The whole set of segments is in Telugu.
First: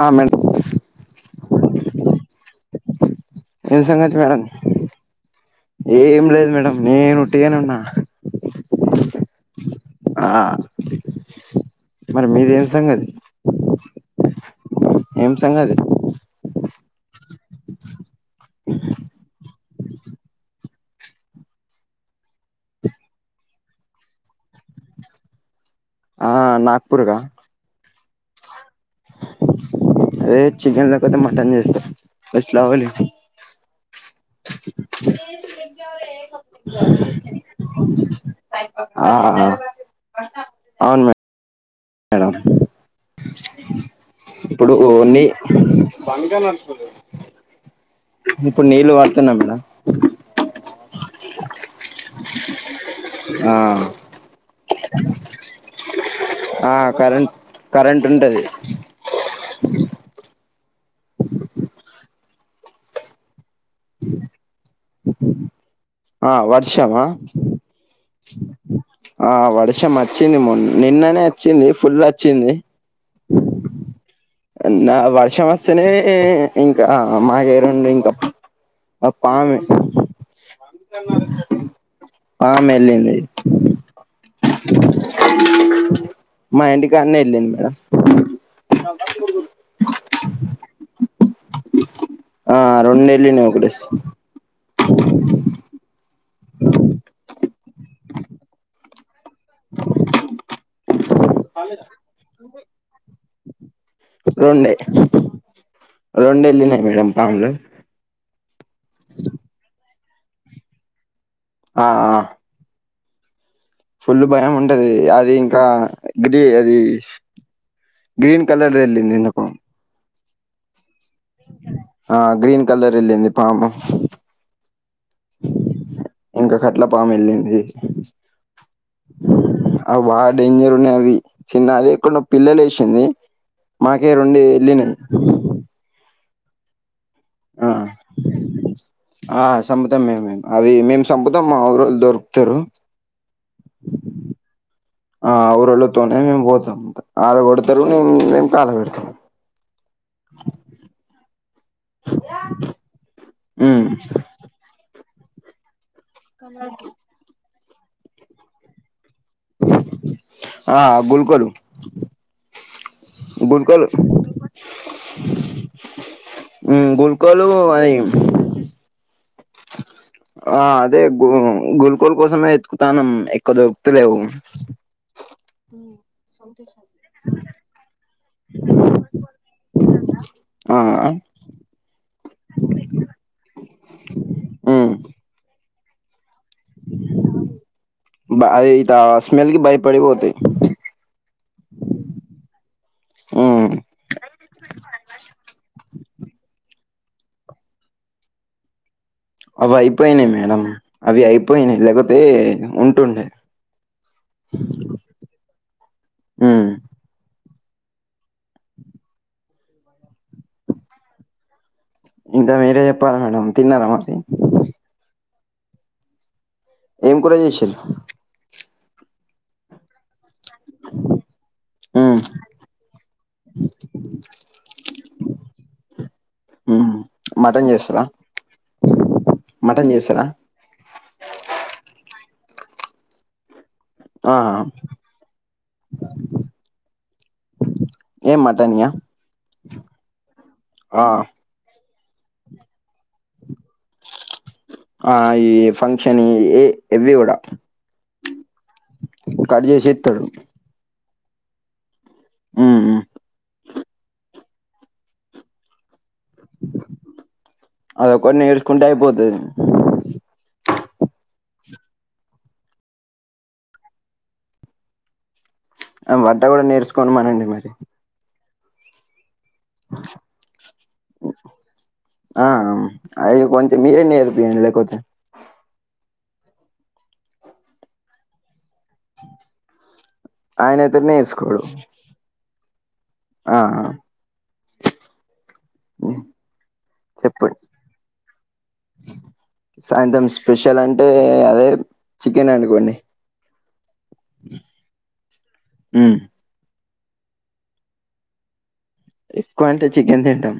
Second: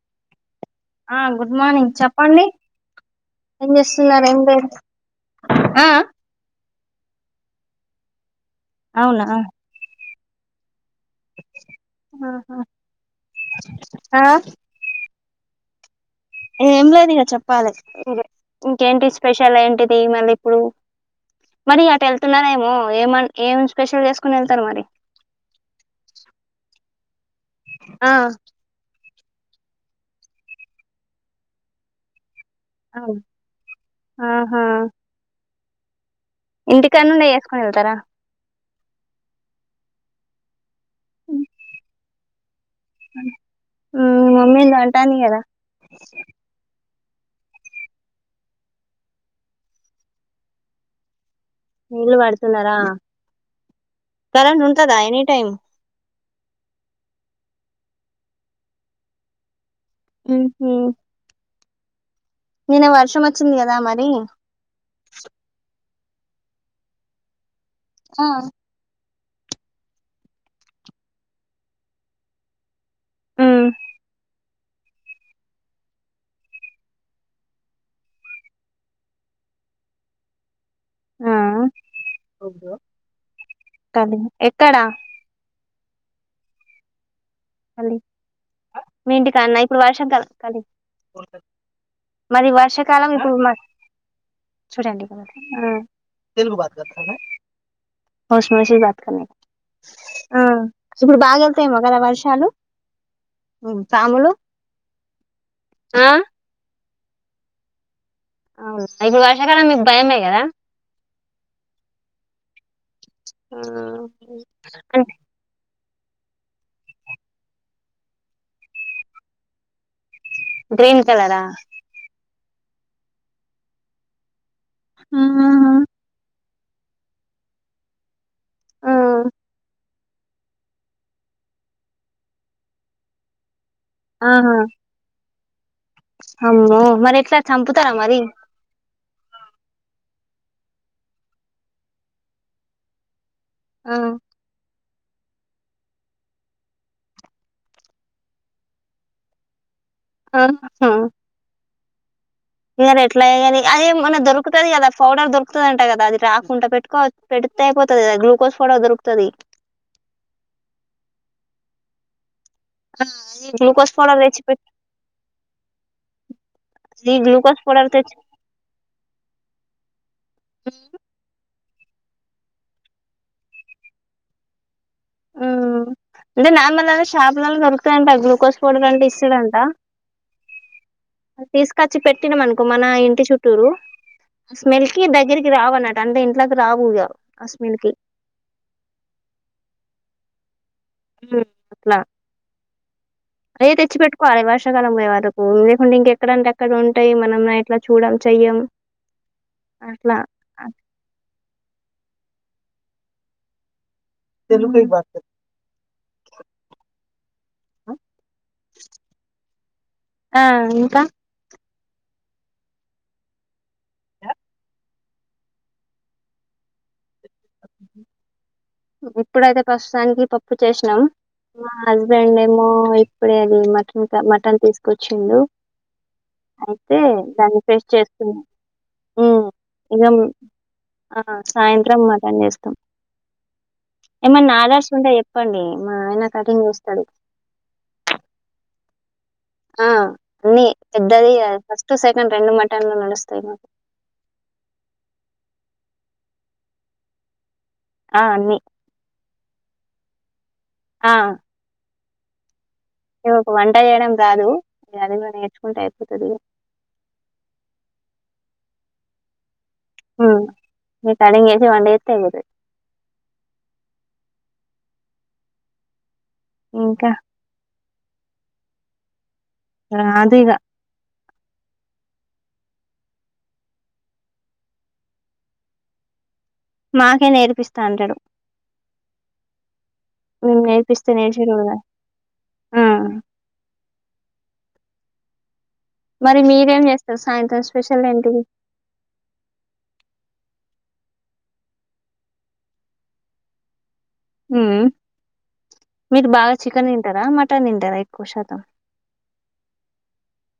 ఆ మేడం ఆ గుడ్ మార్నింగ్ చెప్పండి ఏం సంగతి చేస్తున్నారు ఏం మేడం, లేదు ఆ ఏం లేదు మేడం నేను ఉట్టిగానే ఉన్నా అవునా ఆ మరి మీది ఆహా ఏం సంగతి, ఆ ఏం సంగతి ఏం లేదు ఇక చెప్పాలి, ఇంకేంటి స్పెషల్ ఏంటిది మళ్ళీ ఇప్పుడు మరి అటు వెళ్తున్నారేమో ఏమ ఏం స్పెషల్ చేసుకుని వెళ్తారు మరి. ఆ, నాగపూర్ కా? ఆ అదే చికెన్ లేకపోతే మటన్ చేస్తా, ఫస్ట్ లేవాలి. ఆహా [unintelligible] ఇంటికాడనుండే వేసుకొని వెళ్తారా? ఆ అవును మేడం మ్మ్ మమ్మీ ఇప్పుడు అంటాంది ఓన్ని కదా బంగా నడిచిపోతది ఇప్పుడు నీళ్ళు పడుతున్నాం మేడం నీళ్లు పడుతున్నారా, ఆ కరెంట్ ఉంటందా ఎనీ టైమ్? ఆ కరెంట్, కరెంట్ ఉంటది. ఉహు నిన్న వర్షం వచ్చింది కదా మరి ఆ వర్షమా హా ఆ వర్షం వచ్చింది మొ నిన్ననే వచ్చింది ఫుల్ వచ్చింది ఉ నిన్న వర్షం వస్తేనే ఇంకా [unintelligible] ఆ పామే ఆ పాము వెళ్ళింది కలి ఎక్కడ మా ఇంటికాడనే వెళ్ళింది మేడం కలి మీ ఇంటి కాడానా ఇప్పుడు వర్షం కదా కలి మరి ఆ రెండు వర్షాకాలం ఇప్పుడు వెళ్ళినాయి మ ఒకటేసి వర్షం వచ్చింది బాత్ కర్నె ఆ ఇప్పుడు బాగా వత్తయేమో కదా వర్షాలు పాములు రెండే ఆ రెండు వేళ్ళినాయి మేడం పాములు అవునా ఇప్పుడు వర్షకాలం మీకు భయమే కదా ఆ ఆ ఉ ఫుల్ భయం ఉంటది అది ఇంకా గ్రీ అది గ్రీన్ కలర్ వెళ్ళింది ఎందుకో గ్రీన్ కలరా ఆ గ్రీన్ కలర్ వెళ్ళంది పాము ఊ ఇంకా కట్ల పాము వెళ్ళింది ఆ అవి బాగా డేంజర్ ఉన్నాయి అవి చిన్న అవి ఎక్కడనో పిల్లలు వేసింది మాకే రెండే ఆహా వెళ్లినయి అమ్మో మరి ఎట్లా ఆ చంపుతారా మరి ఆ సంపుతాం మేము అది మేము సంపుతం మా ఊరోళ్ళు దొరుకుతారు ఆ ఆ ఊరళ్ళతోనే మేము పోతాం అల్లు కొడతారు మేము మేం కాల పెడతాము ఆహా ఇగ ఎట్లైన కానీ ఉమ్ అదేమన్నా దొరుకుతది కదా పౌడర్ దొరుకుతది అంట కదా అది రాకుండా పెట్టుకోవ పెడితే అయిపోతుది గాదా గ్లూకోజస్ కూడా దొరుకుతది ఆ గుల్కోలు గుల్కోలు గ్లూకోస్ పౌడర్ తెచ్చి పెట్ ఉమ్ ఈ గుల్కోలు గ్లూకోజ్ పౌడర్ అది తెచ్చి ఆ అదే గు గుల్కల్ కోసమే ఎతుకుతాన్నాం ఎక్కువ దొరుకుతలేవు అంటే నార్మల్ గానే షాపులలో దొరుకుతాయంట గ్లూకోస్ పౌడర్ అంటే ఇస్తాడంట ఆ తీసుకొచ్చి పెట్టినాం అనుకో మన ఇంటి చుట్టూరు ఆ స్మెల్ ఉమ్ కి దగ్గరికి రావు అన్నట్టు అంటే ఇంట్లోకి రావు ఇగా అ స్మెల్ కి బ అది స్మెల్ కి భయపడి పోతయి ఉ ఉమ్ ఆయే తెచ్చి పెట్ వాయే వర్షాకాలం పోయే వరకు లేకుంటే ఇంక ఏక్కడంటే అక్కడ ఉంటాయి మనం ఎట్లా చూడం చెయ్యం అవి అట్లా అయిపోయినాయి మేడం అవి అయిపోయినాయి లేకపోతే ఉంటుండే తెలుగేయ్ బద్ధ. ఉమ్ ఆ ఇంకా. ఇంకా మీరే చెప్పాలా మేడం తిన్నారా మరి. ఏం కూర చేసిర్రు. ఇప్పుడైతే ప్రస్తుతానికి పప్పు చేసినా. మా ఉమ్ హస్బెండ్ ఏమో ఇప్పుడే అది మటన్ మటన్ తీసుకొచ్చిండు. ఉమ్ అయితే దాన్ని మటన్ ఫేస్ చేస్తారా చేస్తున్నా ఉమ్ మటన్ ఇక. చేస్తారా ఆ సాయంత్రం మాటన్ చేస్తాం. ఆ ఏమన్నా ఆదర్స్ ఉంటే చెప్పండి మా ఏయనా కఠంగ్ చూస్తడు. ఏం మాటన్యా. ఆ అన్ని పెద్దది ఫస్ట్ సెకండ్ రెండు మఠల్లో నడుస్తయి మాకు. ఆ ఈ ఫంక్షన్ ఏ ఇవి కూడా. ఆ అన్నీ. కట్ చేసి ఇత్తడు. ఆ. ఉ ఉ. ఇ ఒక వంట చేయడం రాదు ఇ అది కూడా నేర్చుకుంటే అయిపోతది ఇగ. అదొకటి నేర్చుకుంటే అయిపోతది. అవును రికార్డింగ్ చేసి వంట చేస్తే అయిపోతది. వంట కూడా ఇంకా నేర్చుకున్నామనండి మరి. రాదు ఇగ. ఆ అది కొంచెం మీరే నేర్పియండి లేకపోతే. మాకే నేర్పిస్తా అంటాడు. మేము ఆయనయితే నేర్పిస్తే నేర్చకోడు. నేర్చేటోడు కాదు. ఆ! ఆఆ. మరి మీరేం చేస్తారు సాయంత్రం స్పెషల్ ఏంటిది. సాయంత్రం స్పెషల్ అంటే అదే చికెన్ అనుకోండి. ఉ ఉమ్ మీరు బాగా చికెన్ తింటారా మటన్ తింటారా ఎక్కువ శాతం. ఎక్కువ అంటే చికెన్ తింటాం.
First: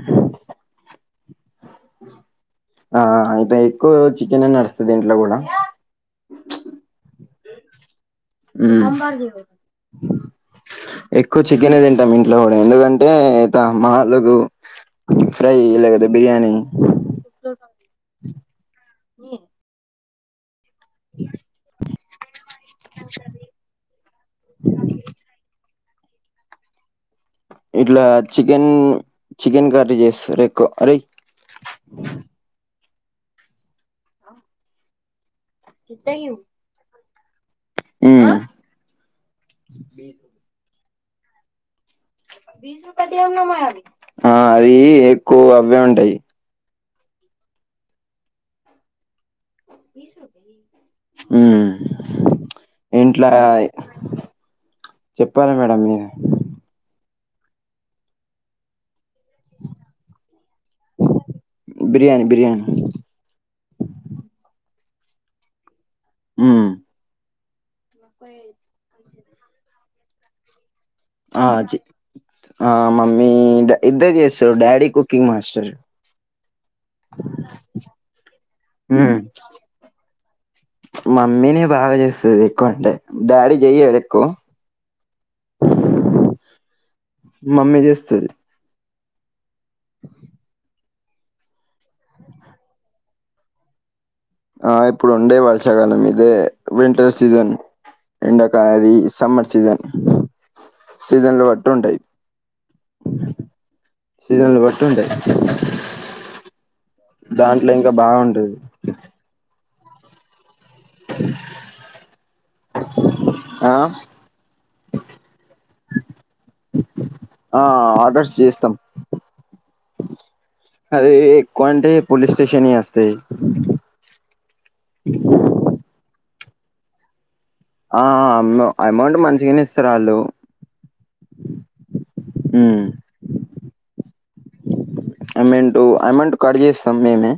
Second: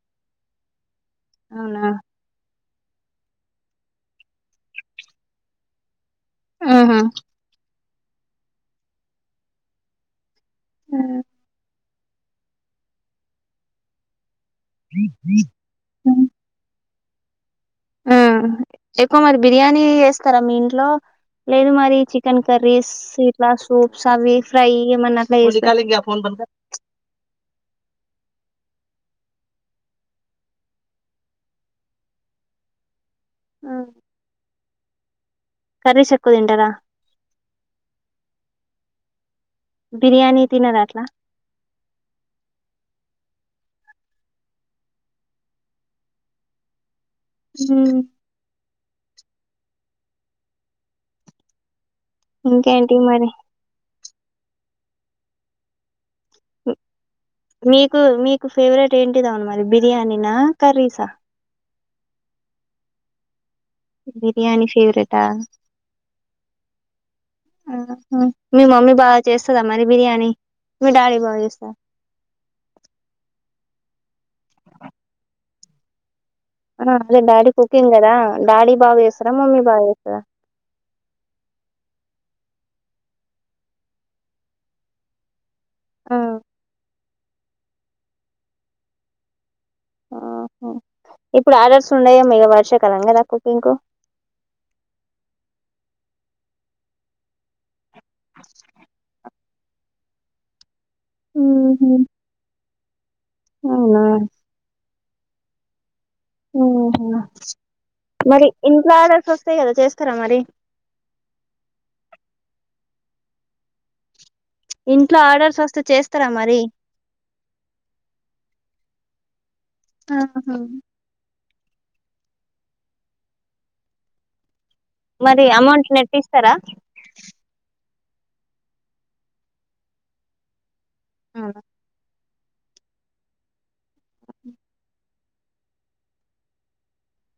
అవునా. ఆ ఆ అంటే ఎక్కువ చికెన్ నడుస్తుంది ఇంట్లో కూడా. ఆహా. ఉ హ్మ్. ఎక్కువ చికెన్ తింటా ఇన్. లో ఎందుకంటే ఇత మాలకు ఫ్రై తీయలే కదా బిర్యానీ. ఆ ఎక్కువ మరి బిర్యానీ వేస్తారా మీ ఇంట్లో. లేదు మరి చికెన్ కర్రీస్. సీట్లా సూప్స్ అవి ఫ్రై మనకు. ఇట్లా చికెన్ చికెన్ కర్రీ చేస్తరు ఎక్కువ అరే. ఆ. కర్రీస్ ఎక్కువ తింటారా. ఊ. బిర్యానీ తినరా అట్లా. అ అది ఎక్కువ అవే ఉంటాయి. హ. ఇంకేంటి ఇంట్లో. మరి చెప్పాలి మేడం మీరే మీకు మీ మీ ఫేవరెట్ ఏంటిదాన్ మరి బిర్యానీ నా కర్రీసా బిర్యానీ బిర్యానీ బిర్యాని ఫేవరెట్ ఆ మ్మ్ మీ మమ్మీ బాగా చేస్తాదా మరి బిర్యానీ మీ డాడీ బాగా ఆ చేస్తారా చే త్ ఆ మమ్మీ ఇద్దరు చేస్తారు డాడీ కుకింగ్ మాస్టర్ అదే డాడీ కుకింగ్ కదా డాడీ బాగా ఉమ్ చేస్తారా మమ్మీ బాగా చేస్తాద మమ్మీనే బాగా చేస్తాది ఎక్కువ అంటే డాడీ చెయ్యాడు ఎక్కు ఉనా ఆ మమ్మీ చేస్తాది ఆహ ఇప్పుడు ఆర్డర్స్ ఉండవేమోగ ఇక వర్షాకాలం కదా కుకింగ్ కు ఆ ఇప్పుడు ఉండే వర్షాకాలం ఇదే వింటార్ సీజన్ ఎండక అది సమ్మర్ సీజన్ సీజన్లు బట్టు ఊహు ఉంటాయి అవునా సీజన్లు బట్టి ఉంటాయి దాంట్లో ఇంకా మరి బాగుంటది ఇంట్లో అర్డర్స్ వస్తాయి కదా చేస్తారా మరి ఆ ఇంట్లో ఆర్డర్స్ వస్తే చేస్తారా మరి ఆ ఆర్డర్స్ చేస్తాం ఆహా అదే ఎక్కువంటే పోలీస్ స్టేషన్ వి వస్తాయ్ మరి అమౌంట్ నెట్ట్ ఇస్తారా ఆ అమౌంట్ మంచిగానే ఇస్తారు వాళ్ళు అవున మ్మ్ అవును [unintelligible] అమౌంటు అమౌంట్ కడజేస్తాం మేమే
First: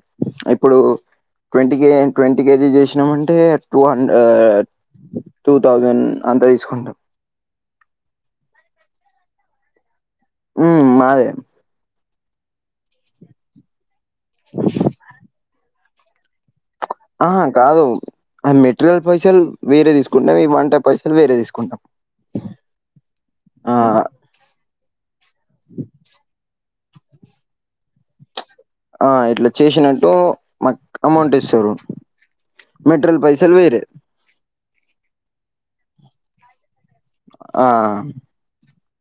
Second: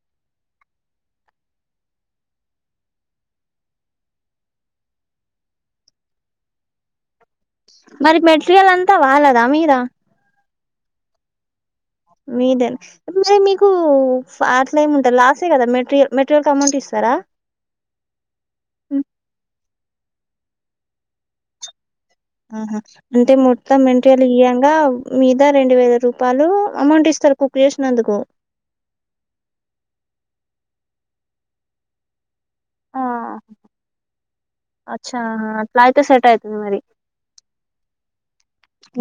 ఇప్పుడు ట్వంటీ కే ట్వంటీ కేజీస్ చేసినామంటే టూ హండ టూ థౌజండ్ అంతా తీసుకుంటాం మరి మెటీరియల్ అంతా వాళ్ళాదా మీద మ్మ్ మాదే మీదే మే మీకు అట్లా ఏమి ఉంటాయి లాస్ ఏ కదా మెటీరియల్ మెటీరియల్ కీ అమౌంట్ ఇస్తార ఆ కాదు ఆ మెటీరియల్ పైసలు వేరే తీసుకుంటాం ఈ వంట పైసలు వేరే తీసుకుంటాం ఆహా అంటే ఆ! మొత్తం మెట్ తీయంగా మీద రెండు వేల రూపాయలు అమౌంట్ ఇస్తారు కుక్ చేసినందుకు ఆ ఇట్లా చేసినట్టు మాకు అమౌంట్ ఇస్తారు ఆ మెట్రాల్ పైసల్ వేరే అచ్చా హా అట్లా అయితే సెట్ అయితాది మరి ఆ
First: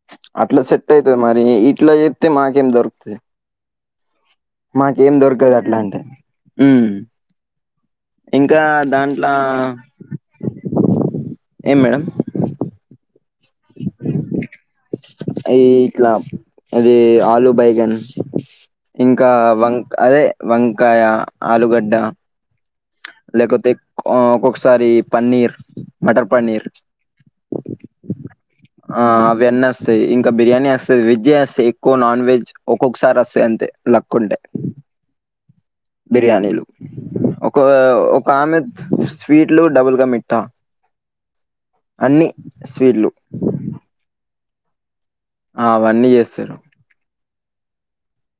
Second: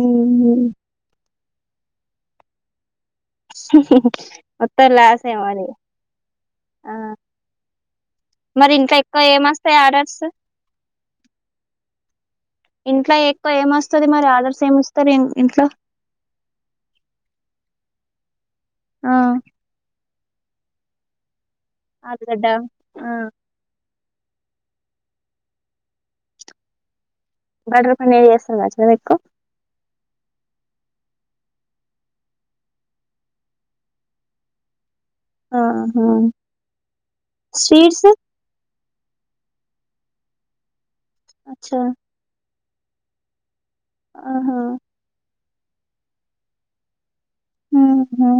ఉహు. అట్లా సెట్ సెట్ అయితాది మరి ఇట్లా చేత్తే మాకేం దొరుకుతాది ఉ హు హు మాకేం దొరకదు అట్లా అంటే ఆ ఇంకా మరి ఇంట్లో ఎక్కువ దాంట్ల ఏమొస్తాయి ఆర్డర్స్ ఏం మేడం ఇంట్లో ఎక్కువ ఏమొస్తది మరి ఆర్డర్స్ ఏమిస్తారు ఈ ఇంట్లో ఇట్లా అది ఆలూ బేగన్ ఆ ఇంకా వంక్ అదే వంకాయ ఆలుగడ్డ డ్డ ఆ లేకపోతే ఒక్కొక్కసారి పన్నీర్ మటర్ పన్నీర్ బటర్ పన్నీర్ చేస్తారు కావచ్చు కదా ఆ ఎక్కువ వేన్నేస్ వస్తాయి ఇంకా బిర్యానీ ఏస్తది వెజ్జే ఏస్ ఎక్కువ నాన్ వెజ్ ఒక్కొక్కసారి వస్తాయి అంతే లక్ ఉంటే ఆ బిర్యానీలు ఒక ఒక ఆమె స్వీట్లు డబుల్గా మిఠా అచ్చా అన్ని స్వీట్లు ఆహా ఆ అవన్నీ చేస్తారు ఆహ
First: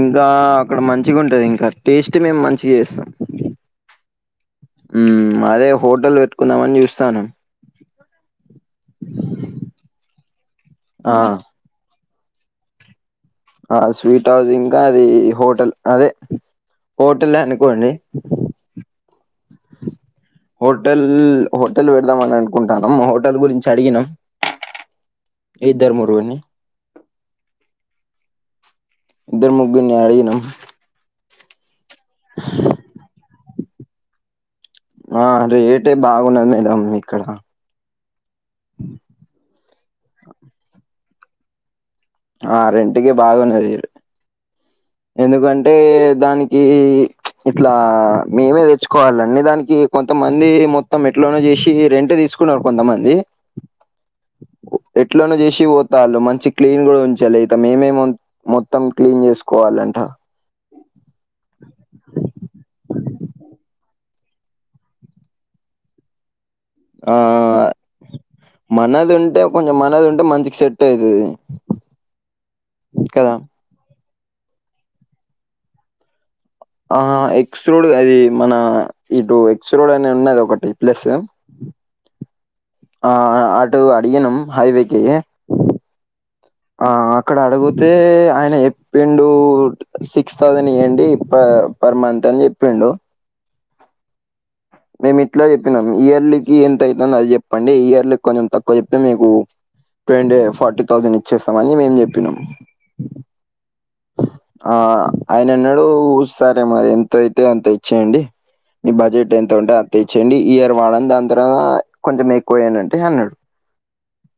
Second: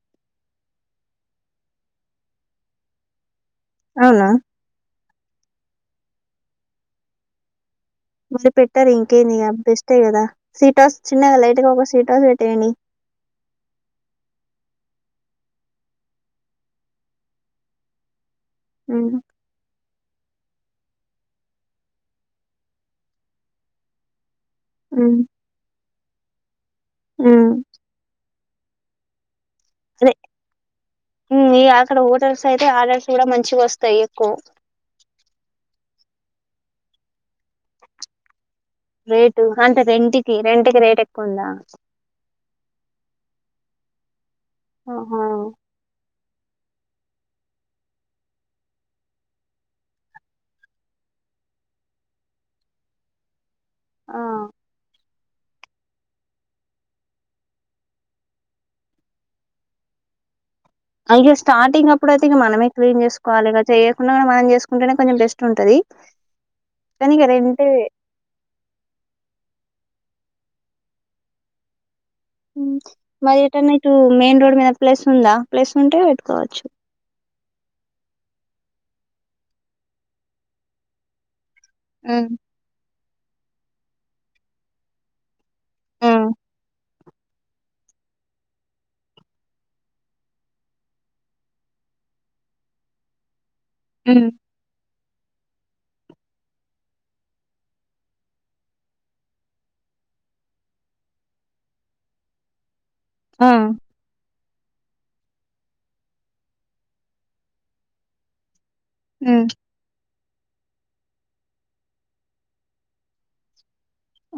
ఇంకా అక్కడ మంచిగా ఉంటది ఇంకా టేస్ట్ మేము మంచిగా చేస్తాం అవునా మ్ అదే హోటల్ పెట్టుకుందామని చూస్తనం మళ్ళీ పెట్టారు ఇంకేందిగ బెస్టే కదా సీటౌస్ ఆ చిన్నగా లైట్గా ఒక సీటౌస్ పెట్టేయండి ఆ స్వీట్ హౌస్ ఇంకా అది హోటల్ అదే హోటలే అనుకొండి మ్ హోటల్ హోటల్ పెడదామని అనుకుంటానమ్ హోటల్ గురించి అడిగినాం మ్ ఇద్దరు ముడుగోని మ్ ఇద్దరు ముగ్గుర్ని అడిగినం మ్ అక్కడ హోటల్స్ అయితే ఆర్డర్స్ కూడా మంచిగ వస్తాయి ఎక్కువ ఆ రేటే బాగున్నది మేడం ఇక్కడ రేటు అంటే రెంట్కి రెంట్కి రేటు ఎక్కువ ఉందా ఆ రెంటికి బాగున్నది ఆహా ఎందుకంటే దానికి ఇట్లా మేమే తెచ్చుకోవాలండి దానికి కొంతమంది మొత్తం ఎట్లోనే చేసి రెంట్ే తీసుకున్నారు కొంతమంది ఆ ఎట్లనో చేసి పోతా మంచిగ క్లీన్ కూడా ఉంచాలి అయితే మేమే మొత్తం క్లీన్ చేస్ కోవలంట అయితే స్టార్టింగ్ అప్పుడు అయితే ఇగ మనమే క్లీన్ చేసుకోవాలి ఇగ చేయకుండా మనం చేసుకుంటేనే కొంచెం బెస్ట్ ఉంటది కని ఆ ఇగ రెంటే మనది ఉంటే కొంచెం మనది ఉంటే మంచిగ సెట్ అయితది మ్ కదా మరి ఏటన్నా ఇటు మెయిన్ రోడ్ మీద ప్లేస్ ఉందా ప్లస్ ఉంటే పెట్టుకోవచ్చు ఆ ఎక్స్ రోడ్ అది మన ఇటు ఎక్స్ రోడ్ అనే ఉన్నది ఒకటి ప్లస్ మ్ ఆ అటు అడిగినం హైవేకి హ్మ్. ఆ అక్కడ అడుగుతే ఆయన చెప్పిండు సిక్స్ థౌసండ్ ఇయండి ఇ పర్ మంత్ అని చెప్పిండు అమ్ మేము ఇట్లో చెప్పినాం ఇయర్లీకి ఎంత అవుతుందో అది చెప్పండి ఇయర్లీ కొంచెం తక్కువ చెప్తే మీకు చెప్పేయండి ఫార్టీ థౌజండ్ ఇచ్చేస్తాం అని మేం చెప్పినాం ఆ ఆ ఆయన అన్నాడు ఊ సరే మరి ఎంత అయితే అంత ఇచ్చేయండి ఈ బడ్జెట్ హ్మ్. ఎంత ఉంటే అంత తెచ్చయండి ఈ ఇయర్ వాడని దాని తర్వాత కొంచెం ఎక్కువేయడి అంటే అన్నాడు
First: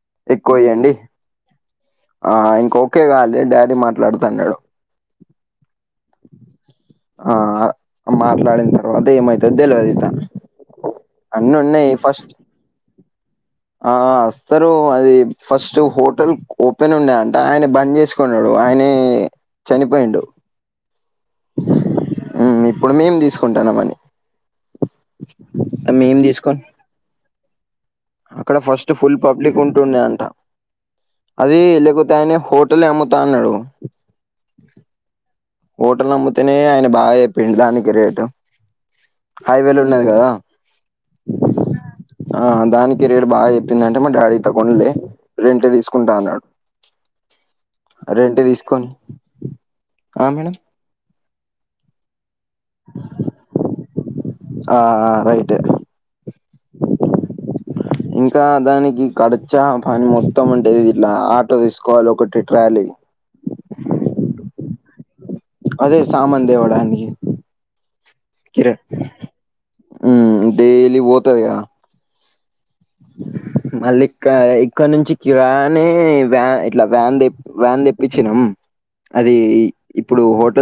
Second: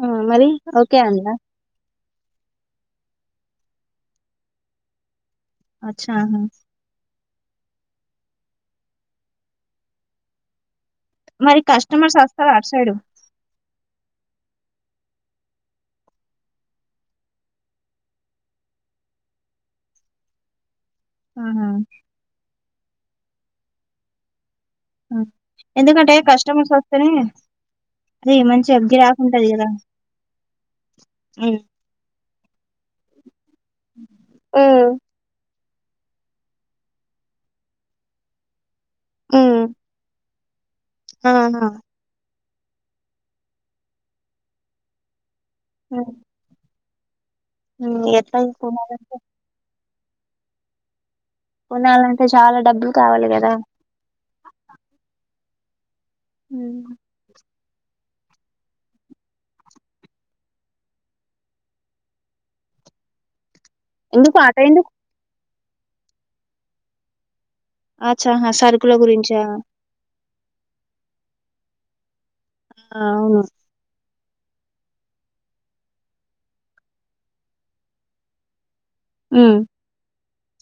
ఆ మరి ఎక్కువ ఇయండి ఓకే అందా ఆ ఇంక ఒకే కాలి డాడీ మాట్లాడుతు తా అన్నాడు అచ్చా ఆ మాట్లాడిన తర్వాత ఏమైతది తెలివదు ఇత మరి కస్టమర్స్ వస్తారు ఆటుసైడు ఆ వస్తారు అది ఫస్ట్ హోటల్ ఓపెన్ ఉండే అంట ఆయన బంద్ చేసుకు చసుకున్నాడు ఆయనే చనిపోయిండు ఆహామ్ ఉమ్ ఇప్పుడు మేం తీసుకుంటానమని ఎందుకంటే మేము తీసుకొని కస్టమర్స్ వస్తేనే అది అక్కడ మంచిగా ఫస్ట్ ఫుల్ గిరాకు ఉంటది పబ్లిక్ కదా ఉంటుండే అంట అది ఉమ్ లేక అయినే హోటల్ అమ్ముతాన్నడు ఆమ్ హోటల్ అమ్ముతేనే ఆయన బాగా చెప్పిండు దానికి రేటు ఉమ్ హైవేలు ఉన్నది కదా ఆహా ఆ దానికి రేటు బాగా చెప్పింది అంటే మా డాడీ త కొండలే రెంట్ హ్మ్. తీసుకుంటా అన్నాడు ఉమ్, ఎట్లా రెంట్ తీసుకోని కొనాలంటే ఆ మేడం కొనాలంటే చాలా డబ్బులు కావాలి కదా ఆ రైట్ ఉమ్. ఇంకా దానికి కడచా పని మొత్తం ఉంటేది ఇట్లా ఆటో తీసుకోవాలి ఒకటి ట్రాలీ ఎందుకు ఆటో ఎంది అదే సామాన్ తేవడానికి అచ్చా ఆ సరుకుల గురించా ఉమ్ డైలీ పోతదిగా ఆ అవును మళ్ళీ ఇక్క ఇక్కడ నుంచి కిరాని వ్యాన్ ఇట్లా వ్యాన్ వ్యాన్ తెప్పించినం అది ఉమ్ ఇప్పుడు హోటల్